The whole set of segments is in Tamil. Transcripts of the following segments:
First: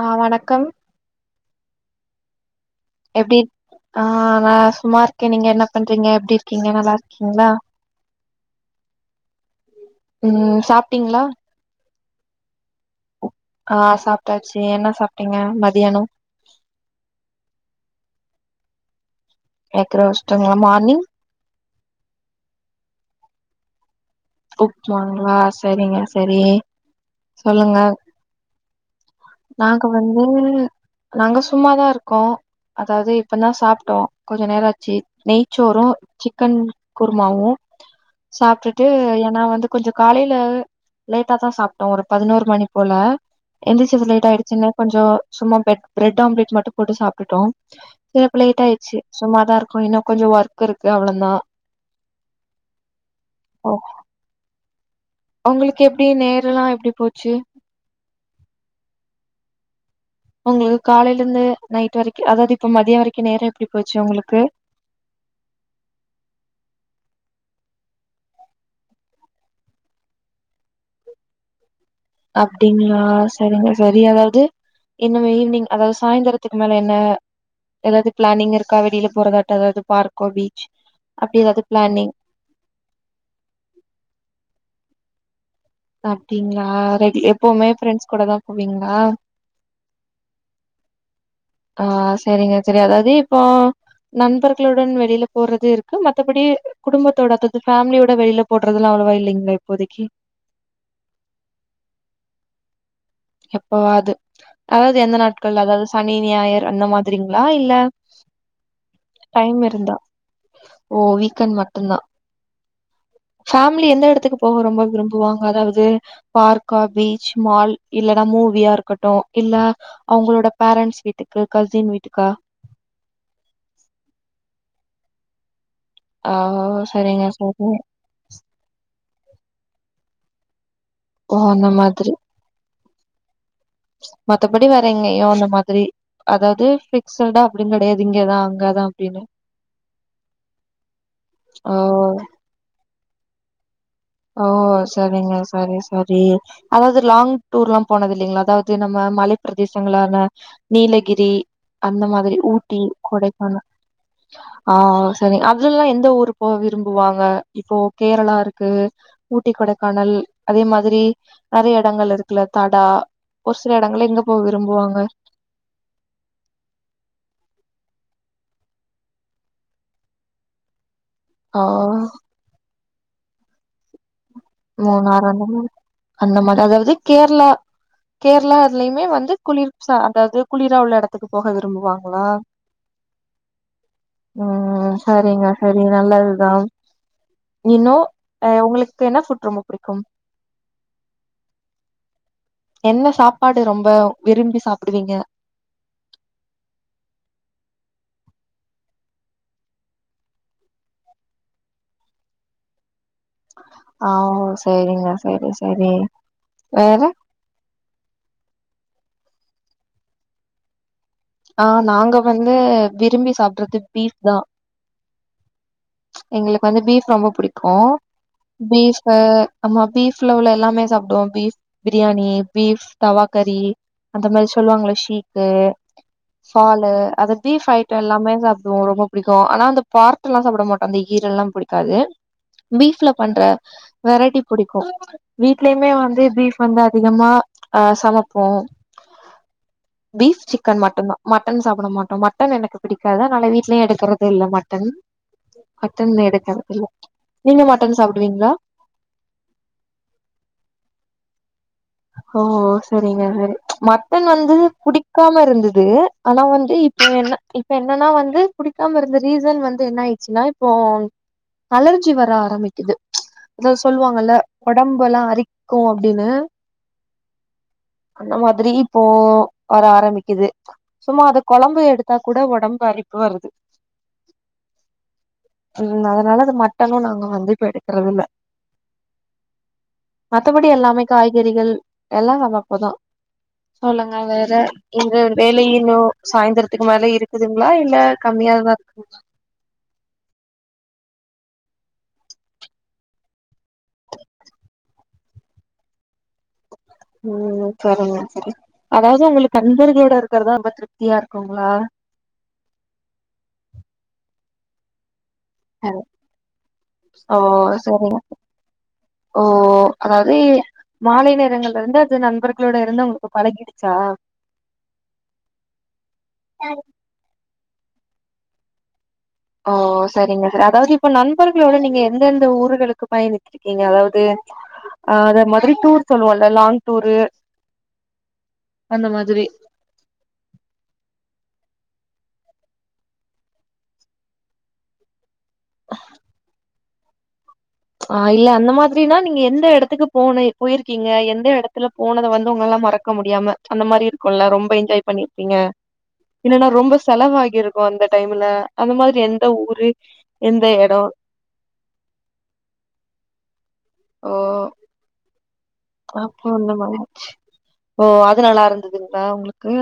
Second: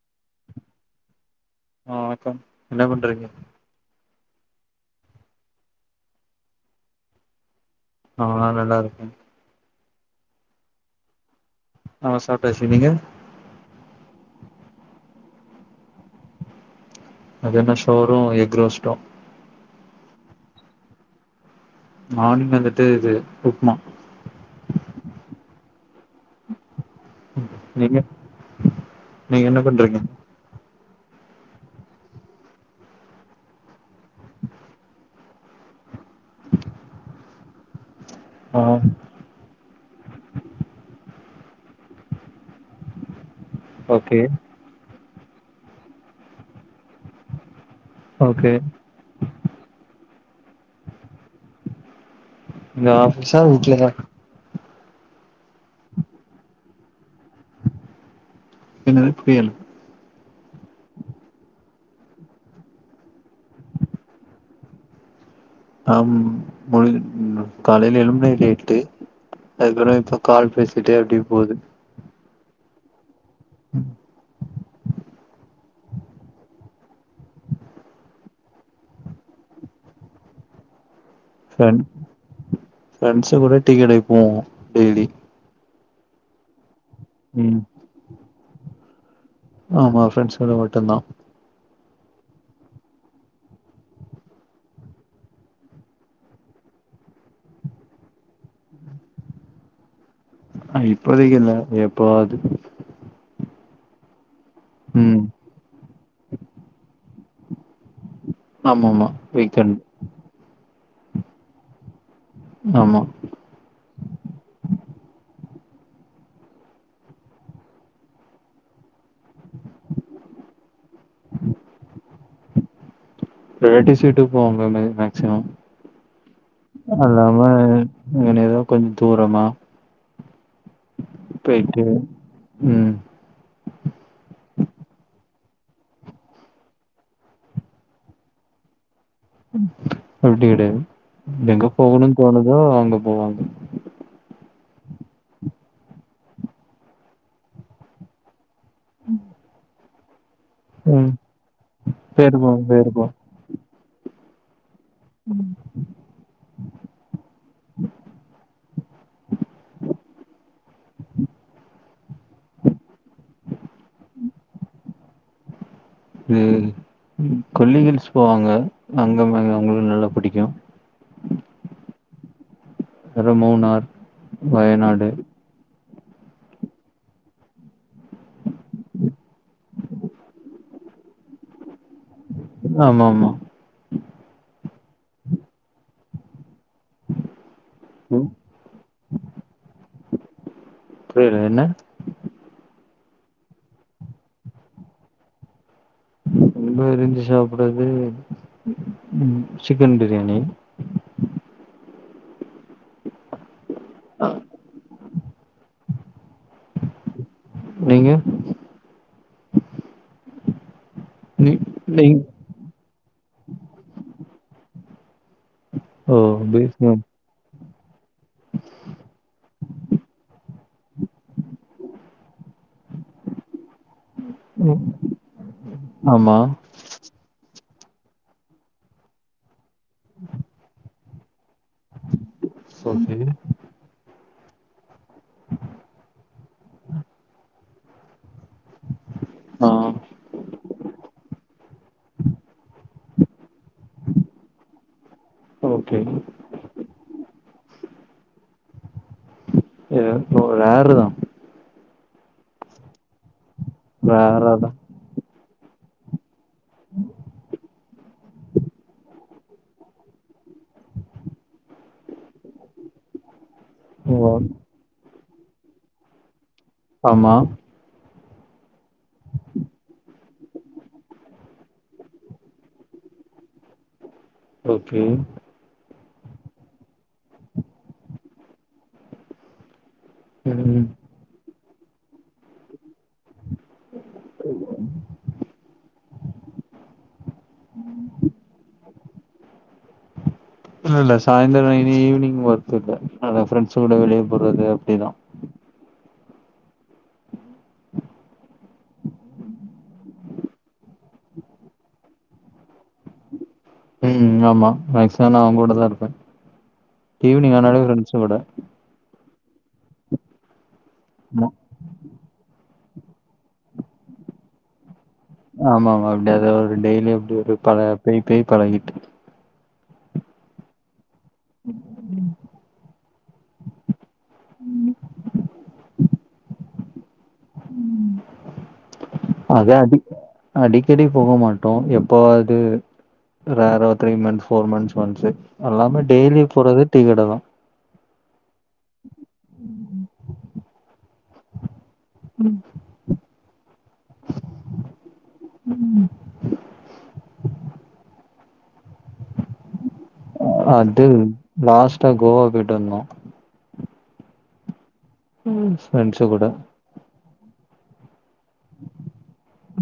ஆ வணக்கம் ஆ வணக்கம் என்ன பண்றீங்க எப்டி ஆ நா சும்மா இருக்க நீங்க என்ன பண்றீங்க எப்டி இருக்கீங்க நல்லா இருக்கீங்ளா ஆ நல்லா இருக்க ம் சாப்ட்டீங்ளா ஆ சாப்டாச்சி நீங்க ஆ சாப்ட்டாச்சி என்ன சாப்ட்டீங்க மதியானோ மதியானோ சோரு எக்ரோஷ்டு எக்குரோஷ்டுங்ளா மார்னிங் மார்னிங் வந்துட்டு இது உப்மா உப்மாங்ளா சரிங்க சரி சொல்லுங்க நீங்க நீங்க என்ன நாங்க பண்றீங்க வந்து நாங்க சும்மாதா இருக்கோ அதாது இப்பந் தா சாப்ட்டோ கொஞ்ச நேரோ ஆச்சி நெயச்சோரு சிக்கன் குருமாவு ஆ சாப்ட்டுட்டு ஏனா வந்து கொஞ்சோ காலைல லேட்டா தா சாப்ட்டோ ஒரு பதுனோரு மணி போல எந்துரிச்சது ஓகே லேட் ஆய்ருச்சின்னு கொஞ்சோ சும்மா பெட் ப்ரெட் ஆம்லேட் மட்டு போட்டு சாப்ட்டுட்டோ சே அப்ப ஓகே லேட்டாயிச்சி சும்மாதா இருக்கோ இன்னு கொஞ்சோ ஒர்க் இருக்கு அவ்ளந் தா நா [unintelligible] ஒங்களுக்கு எப்டி நேரல்லா எப்டி போச்சு என்னது புரியல உங்களுக் காலைல இந்து நைட் வரைக்கு அதாது இப்ப மதியோ வரைக்கு நேரோ எப்டி போச்சு உங்களுக்கு அம் பொழு காலைல எழும்பயே லேட்டு அதுக்கறோ இப்ப கால் பேசிட்டே அப்டியே போது அப்டிங்ளா சரிங்க சரி அதாவது இன்னு ஈவ்னிங் அதாது சாய்ந்திரத்துக்கு மேல என்ன ஏதாது ப்ளனிங் இருக்கா வெளில போறதாட்ட அதாது பார்க்கோ பீச் அப்டி ஏதாது ப்ளனிங் ப்ரெண்ட்ஸ் கூட டீ கடைக்கு போவோ டேலி அப்டிங்ளா ரெ ம் எப்புமே ஃப்ரெண்ட்ஸ் கூடதா போவீங்ளா ஆமா ஃப்ரெண்ட்ஸோட மட்டுந்தான் ஆ சரிங்க சரி அதாவது இப்போ நண்பர்களுடன் வெளில போறது இருக்கு மத்தபடி குடும்பத்தோட அதாது ஃபேமிலியோட வெளில போடுறதெல்லா அவ்ளவா இல்லைங்ளா இப்போதைக்கு அ இப்போதைக்கில்ல எப்பாது எப்பவாது அதாவது எந்த ம் நாட்கள் அதாவது சனி, ஞாயிரு அந்த மாதிரிங்ளா இல்ல ஆமாமா ஓ டைம் வீக்கெண்ட் இருந்தா ஓ வீக்கண்ட் மட்டுந்தா ஆமா ஃபேமிலி எந்த எடத்துக்கு போக ரொம்ப விரும்புவாங்க அதாவது பார்க்கா, பீச், மால் இல்லனா மூவியா இருக்கட்டு இல்ல அவுங்களோட பேரண்ட்ஸ் வீட்டுக்கு கசின் வீட்டுக்கா ரிலேட்டிவ்ஸ் வீட்டுக்கு போவோ மேம் மேக்சிமம் ஆ சரிங்க அல்லாமே சரிங்க இங்கனையேதா கொஞ்சோ தூரமா ஓ அந்த போய்ட்டு மாதிரி ம் மத்தபடி வேற எங்கயு அந்த மாதிரி அதாவது ஃபிக்சடா அப்டின்னு கெடையாது இங்கதா அங்கதா அப்டின்னு ம் அப்டி கெடயாது எங்க ஓ போகணுனு தோணுதோ அங்க போவாங்க ஓ சரிங்க சரி சரி அதாவது லாங் டூர்ல்லாம் போனதில்லைங்ளா அதா வது நம்ம மலைப் பிரதேசங்களான ம் நீலகிரி அந்த பேரு மாரி போவாங்க ஊட்டி பேரு போவாங்க கொடை கான ஆ சரி அதுல்லா எந்த ஊரு போ விரும்புவாங்க இப்போ கேரளா இருக்கு ஊட்டி, கொடைக்கானல் அதே மாதிரி நெறயா எடங்கள் இருக்கல்ல தடா ஒரு சில எடங்கள்ல எங்க போக விரும்புவாங்க ம் ம் கொல்லி ஹில்ஸ் போவாங்க அங்க மா அவங்களுக்கு நல்லா புடிக்கு ஆ அது மூணார் வயநாடு மூணார் அந்த மா அந்த மாரி அதாவது கேரளா கேரளா அதுலயுமே வந்து குளிர் சா அதாவது குளிரா உள்ள எடத்துக்கு போக விரும்புவாங்க முலாம் ஆமா ஆமா ம் சரிங்க சரிங்க நல்லதுதா இன்னு அ உங்களுக்கு என்ன ஃபுட் ரொம்ப புடிக்கு புரில என்ன என்ன சாப்பாடு ரொம்ப விரும்பி சாப்டுவீங்க ரொம்ப விரும்பி சாப்பிடறது சிக்கன் பிரியாணி ஆவ் சரிங்க சரி சரி வேற நீங்க நீ ஆ நாங்க நீங் வந்து விரும்பி சாப்டறது பீஃப்தா ஓ எங்களுக்கு வந்து பீஃப் பிரியாணி. ரொம்ப புடிக்கு பீஃப் ஆமா பீஃப்ல உள்ள எல்லாமே சாப்டுவோ பீஃப் பிரியாணி பீஃப் தவா கறி அந்த மாரி சொல்லுவாங்கல்ல ஷீக்கு ஆமா பாலு அத பீஃப் ஐட்டம் எல்லாமே சாப்டுவோ ரொம்ப புடிக்கு ஆனா அந்த பார்த்தல்லா சாப்ட மாட்டோ ஈரல்லா புடிக்காது பீஃப்ல ஓகே பண்ற வெரைட்டி புடிக்கு வீட்லயுமே வந்து பீஃப் வந்து அதிகமா ஆ சமப்போ ஆ பீஃப் சி சிக்கன் மட்டுந்தா மட்டன் சாப்டமாட்டோ மட்டன் எனக்கு பிடிக்காது அனால வீட்லயு எடுக்கறது இல்ல மட்டன் ஓகே. மட்டன் எடுக்கிற இல்ல நீங்க மட்டன் சாப்பிடுவீங்களா ம் இப்போ ரேர் தா ஓ ஓ செரிங்க செரி ப்ச் மட்டன் ரேரா வந்தது தான். புடிக்காம இருந்தது ஆனா வந்து இப்ப என்ன இப்ப என்னன்னா வந்து புடிக்காம இருந்தது சீசன் வந்து என்ன ஆயிடுச்சுன்னா இப்போ அலர்ஜி வர ஆரம்பிக்குது ப்ச் அதாவது ஓ சொல்லுவாங்கல்ல உடம்பு எல்லா அரிக்கு அப்டின்னு ஆமா அந்த மாதிரி இப்போ வர ஆரம்பிக்குது சும்மா அத கொழம்பு எடுத்தா கூட ஒடம்பு அரிப்பு வருது ஓகே ம் அதனால அது மட்டனு நாங்க வந்து இப்போ எடுக்கறது இல்ல மத்தபடி ம். எல்லாமே காய்கறிகள் எல்லா சமப்போதா ம் சொல்லுங்க வேற இங்க வேல இன்னு சாய்ந்திரத்துக்கு மேல இருக்குதுங்களா இல்ல கம்மியாதா இருக்குங் இல்ல இல்ல சாயந்தரம் இனி ஈவினிங் ஒர்க் போயிருவே அதா ஃப்ரெண்ட்ஸ் கூட வெளியே போறது அப்டிதா ம் செரிங்க தோழி அதாவது உங்களுக்கு நண்பர்களோட இருக்கிறதா ரொம்ப திருப்தியா இருக்குங்களா ம் ஆமா மேக்சிமம் நா அவங்க கூட தா இருப்பேன் ஓ ஈவினிங் ஆனாலே சரிங்க பிரெண்ட்ஸ் கூட ஓ அதாவது மாலை ஆமா. நேரங்கள் இரண்டாவது நண்பர்களோட இருந்த உங்களுக்கு பழகிடுச்சா ஆமா ஆமா அப்டி அத ஒரு டெய்லி அப்டி ஒரு பழ பேய் பேய் பழகிட்டு ஆ செரிங்க ஆதாவது இப்ப நண்பர்களோட நீங்க எந்தெந்த ஊர்களுக்கு பயணித்திருக்கீங்க அதாவது அ அத மதிரி டூர் லாங் டூரு அந்த மாதிரி அத அடிக் அடிக்கடி போக மாட்டோ எப்போவது ரேர்றா ஒரு three months four months once அல்லாம டெய்லி போறது டீகட தா ஆ இல்ல அந்த மாதிரனா நீங்க எந்த இடத்துக்கு போன போயிருக்கீங்க எந்த இடத்துக்கு ச்சு வத்துல போனத வந்து உங்களால மறக்க முடியாம அந்த மாரி இருக்குல்ல ரொம்ப என்ஜாய் பண்ணியிருபீங்க இல்லன்னா ரொம்ப செலவாகி இருக்கு அந்த டைம்ல அந்த மாரி எந்த ஊரு எந்த எடோ அது லாஸ்டா கோவா போயிட்டு வந்தோ ஒ ம் அப்போ அந்த மாரிச்சு ஓ அதுனல்லா இருந்ததுங்களா உங்களுக்கு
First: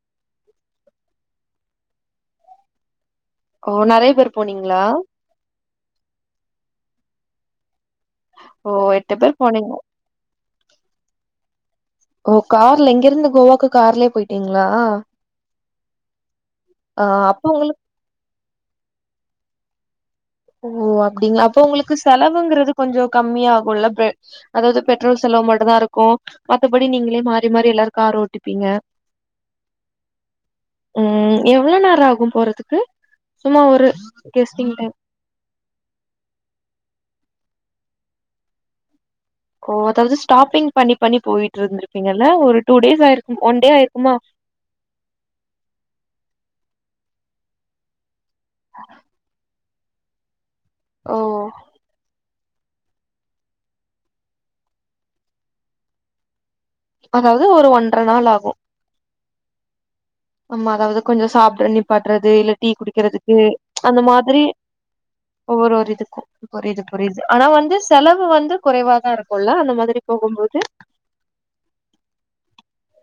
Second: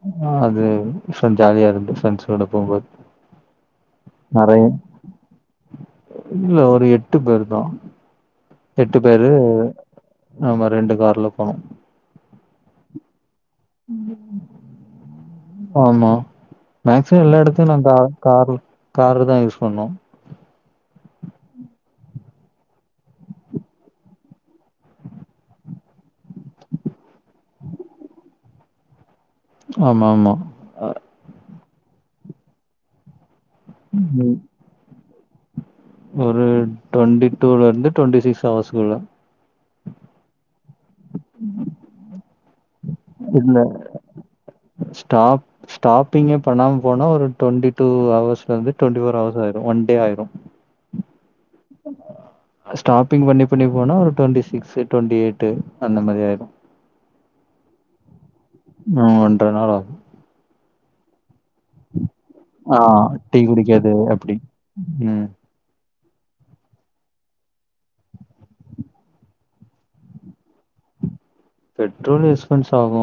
ம் அது டிஃபரென்ட் ஜாலியா இருந்தது ஃப்ரெண்ட்ஸ் கூட போகும்போது ஓ நெறையா பேர் போனீங்களா இல்ல ஒரு எட்டு பேரு தா ஓ எட்டு பேரு பேர் போனீங்க ஆமா ரெண்டு கார்ல போனோம் ஓ கார்ல இங்க இருந்து கோவாக்கு கார்லயே போயிட்டீங்களா ஆமா ஆ மேக்சிமம் எல்லா அப்ப இடத்தையு உங்களுக்கு நான்தா கார்ல காரு தா யூஸ் பண்ணோம் ஓ அப்டிங்களா அப்ப உங்களுக்கு செலவுங்கிறது கொஞ்சோ கம்மிய ஆகும்ல்ல பெ அதாவது பெட்ரோல் செலவு மட்டு தா இருக்கு மத்தபடி நீங்களே மாறி மாறி எல்லாரு கார் ஓட்டிப்பீங்க ஆ மா மா ம் எவ்ளோ நேர ஆகு போறதுக்கு சும்மா ஒரு உம் கெஸ்டிங் டைம் ஒரு டுவெண்டி டூல இருந்து டுவெண்ட்டி சிக்ஸ் ஹவர்ஸ்க்குள்ள ஓ அதாவது ஸ்டாப்பிங் பண்ணி பண்ணி போய்ட்டு இருந்திருங்க்கீங்கல்ல ஒரு டூ டேஸ் ஆயிரு இல்ல ஸ்டாப் ஸ்டாப்பிங்கே பண்ணாம போனா ஒரு twenty two hours twenty four hours ஆய்ரு ஒன்டே ஆய்ரு ஓ இப்பமா ஸ்டாப்பிங் பண்ணி பண்ணி போனா ஒரு டுவெண்டி சிக்ஸ் டுவெண்டி எய்ட்டு அந்த மாரி ஆய்டு அதாவது ஒரு ஒன்ற நாள் ஆகு நா ஒன்ற நாள் ஆகு ஆமா அதாவது கொஞ்சோ சாப்ட நிப்பாட் றது இல்ல டீ ஆ குடிக்கிறதுக்கு டீ குடிக்கிறது அந்த அப்படி. மாதிரி ம். ஒவ்வொரு ஒரு இதுக்கு புரியுது புரியுது ஆனா வந்து செலவு வந்து குறைவாதா இருக்குல்ல அந்த மாதிரி போகுபோது பெட்ரோல் எஸ்பென்ஸ் ஆகு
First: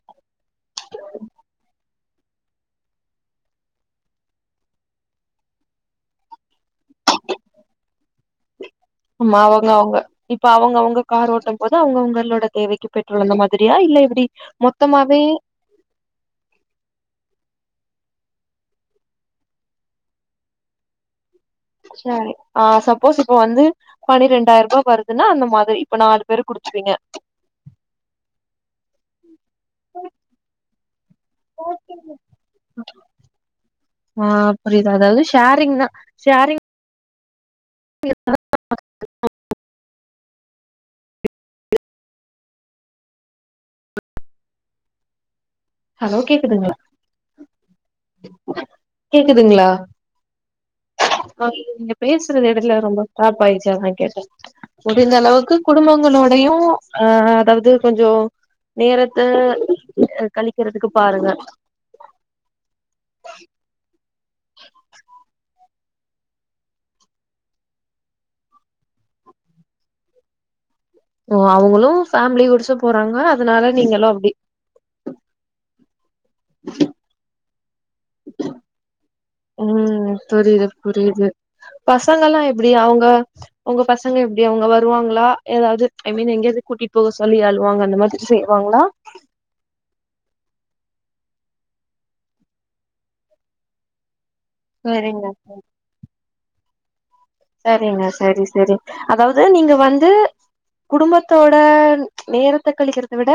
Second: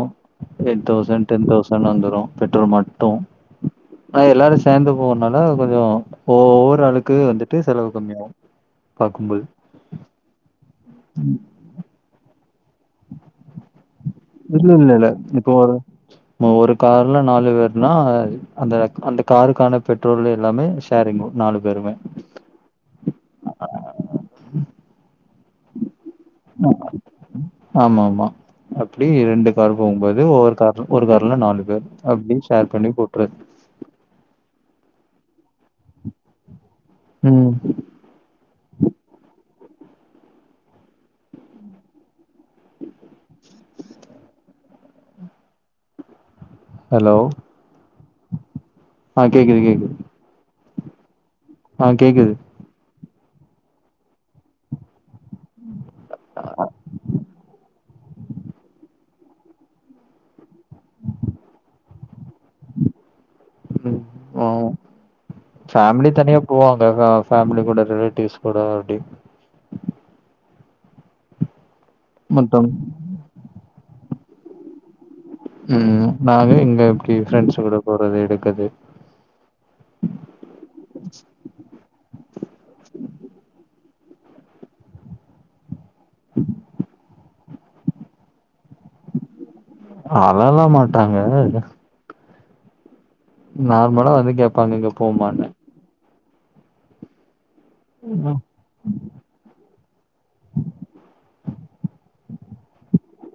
எயிட் தௌசண்ட் டென் தௌசண்ட் வந்துரு பெட்ரோல் மட்டு ஆ எல்லாரு சேர்ந்து போகனால கொஞ்சோ ஒவ்வொரு ஆளுக்கு வந்துட்டு செலவு கம்மியாகு ஆமா அவங்க அவங்க இப்ப அவங்க அவங்க கார் ஓட்ட போது அவங்கவுங்களோட தேவைக்கு பெட்ரோலந்த மாதிரியா இல்ல எப்டி இல்ல இல்ல இல்ல. மொத்தமாவே இப்போ ஒரு ஒரு கார்ல நாலு பேர்னா அந்த அந்த காருக்கான பெட்ரோல் எல்லாமே ஷாரீங்கு நாலு பேருமே ஆ சப்போஸ் இப்ப வந்து பன்னிரெண்டாயிருபா வருதுன்னா அந்த மாதிரி இப்ப நா முக் ஆமா மா அப்டி இரண்டு கார் போம்போது ஒவ்வொரு கார் ஒரு கார்ல நாலு பேர் அப்டி ஷேர் பண்ணி போட்ரது ஆ புரியுது அதாவது ஷேரிங் தா ஷேரிங் ம் [inaudible] [unintelligible] ஹலோ கேக் ஹலோ ஆ கேக்குது கேக்குதுங்களா கேக்குது ஆ நீங்க பேசுறது எதுலருந்து ட்ராப் ஆய்ச்சு அதனால கேட்ட குடும்பங்களோடையு ஆ அதாவது கொஞ்சோ நேரத்த கழிக்கிறதுக்கு பாருங்க ம் ஆவு ஃபேமிலி தனியா போவாங்க பேமிலி கூட ரிலேட்டிவ்ஸ் கூட அப்டி ஓ அவங்களு ஃபேமிலி மொத்தம் குடிச்சு போறாங்க அதனால நீங்களு அப்டி ம் நாங்க எங்க இப்டி ஃப்ரெண்ட்ஸ் கூட போறது எடுக்கது ம் புரிது புரிது பசங்கல்லா எப்டி அவங்க அவங்க பசங்க எப்டி அவங்க வருவாங்களா எதாவது ஐ மீன் எங்கயாவது கூட்டிட்டு போக சொல்லி அழுவாங்க அந்த மாதிரி செய்வாங்களா அழலா மாட்டாங்க நார்மலா வந்து கேப்பாங்க இங்க சரிங்க போமான்னு சரிங்க சரி சரி அதாவது நீங்க வந்து குடும்பத்தோட நேரத்த கழிக்கிறத விட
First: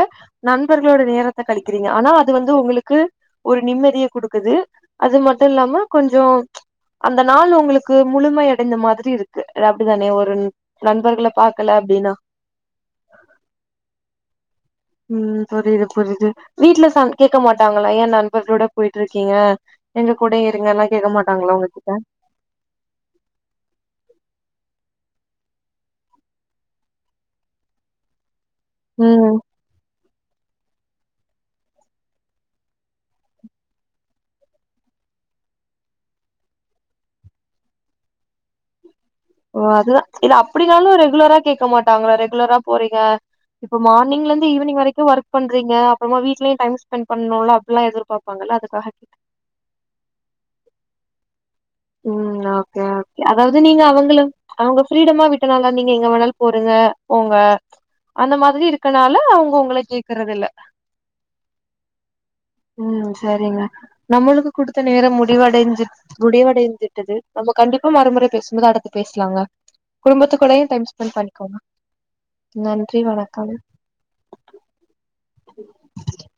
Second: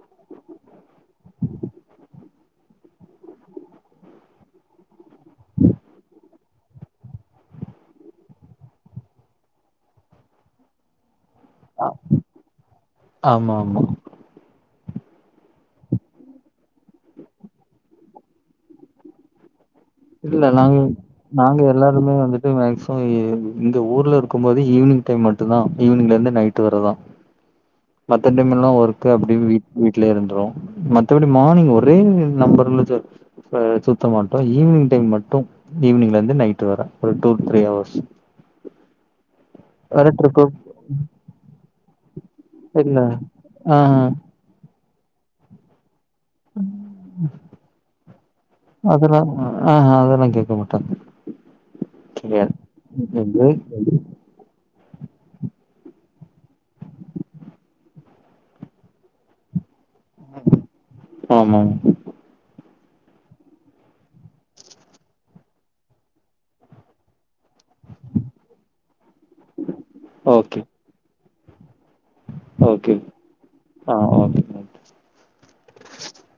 நண்பர்களோட நேரத்த கழிக்கிறீங்க ஆனா அது வந்து உங்குளுக்கு ஒரு நிம்மதிய குடுக்குது அது மட்டு இல்லாம கொஞ்சோ அந்த நாள் உங்குளுக்கு முழுமைய இந்த மாதிரி இருக்கு இது அப்டிதானே ஒரு நண்பர்கல பாக் ஆமா ஆமா ம் புரியுது புரியுது வீட்ல சன் கேக்க மாட்டாங்களா ஏ நண்பர்களோட போயிட்ருக்கீங்க எங்க கூட இல்ல இருங்க எல்லா கேக்க மாட்டாங்களா உங்ககிட்ட இது மேக்சிமம் இ இங்க ஊர்ல இருக்கும் போது ஈவினிங் டைம் மட்டுந்தா ஈவினிங்ல இருந்து நைட்டு வரதா மத்த டைம்மெல்லா ஒர்க்கு ம் அப்டி வீட் வீட்லயே இருந்துறோ மத்தபடி மார்னிங் ஒரே நம்பர்ல ச ச சுத்த மாட்டோ ஈவினிங் டைம் மட்டும் ஈவினிங்ல இருந்து நைட் வர ஒரு டூ த்ரீ ஹவர்ஸ் ஓ அதுதா வேற இல்ல ட்ரிப்பு அப்படினாலு ரெகுலரா கேக்க மாட்டாங்களா ரெகுலரா இல்ல போறீங்க ஆ இப்ப மார்னிங்லந் து ஈவினி்ங் வரைக்கு ஒர்க் பண்றீங்க அப்புறமா வீட்டுலயு டைம் ஸ்பெண்ட் பண்லோல அப்டிலா எதிர்ப்பாங்களா அதுக்காக கேட்ட அதெல்லா ஆ அதெல்லா கேக்க மாட்டாங்க ம் ஓகே ஓகே கெடையாது அதாவது நீங்க அவங்களு அவங்க ஃப்ரீடமா விட்டனால நீங்க எங்க வேணாலு போருங்க போங்க அந்த மாதிரி இருக்கனால அவுங்க உங்கல கேக்கறது இல்ல ஆமா ம் செரிங்க நம்முளுக்கு குடுத்த நேரம் முடிவடைஞ்சு முடிவடை ஞ்சுட்டது நம்ம கண்டிப்பா மறுமுறை பேசும்போது அடுத்து பேசலாங்க குடும்பத்துக் ஓகே கூடயோ டைம் ஓபன் பண்ணிக்கோங்க ஓகே நன்றி வணக்கம் ஆ ஓகே [unintelligible]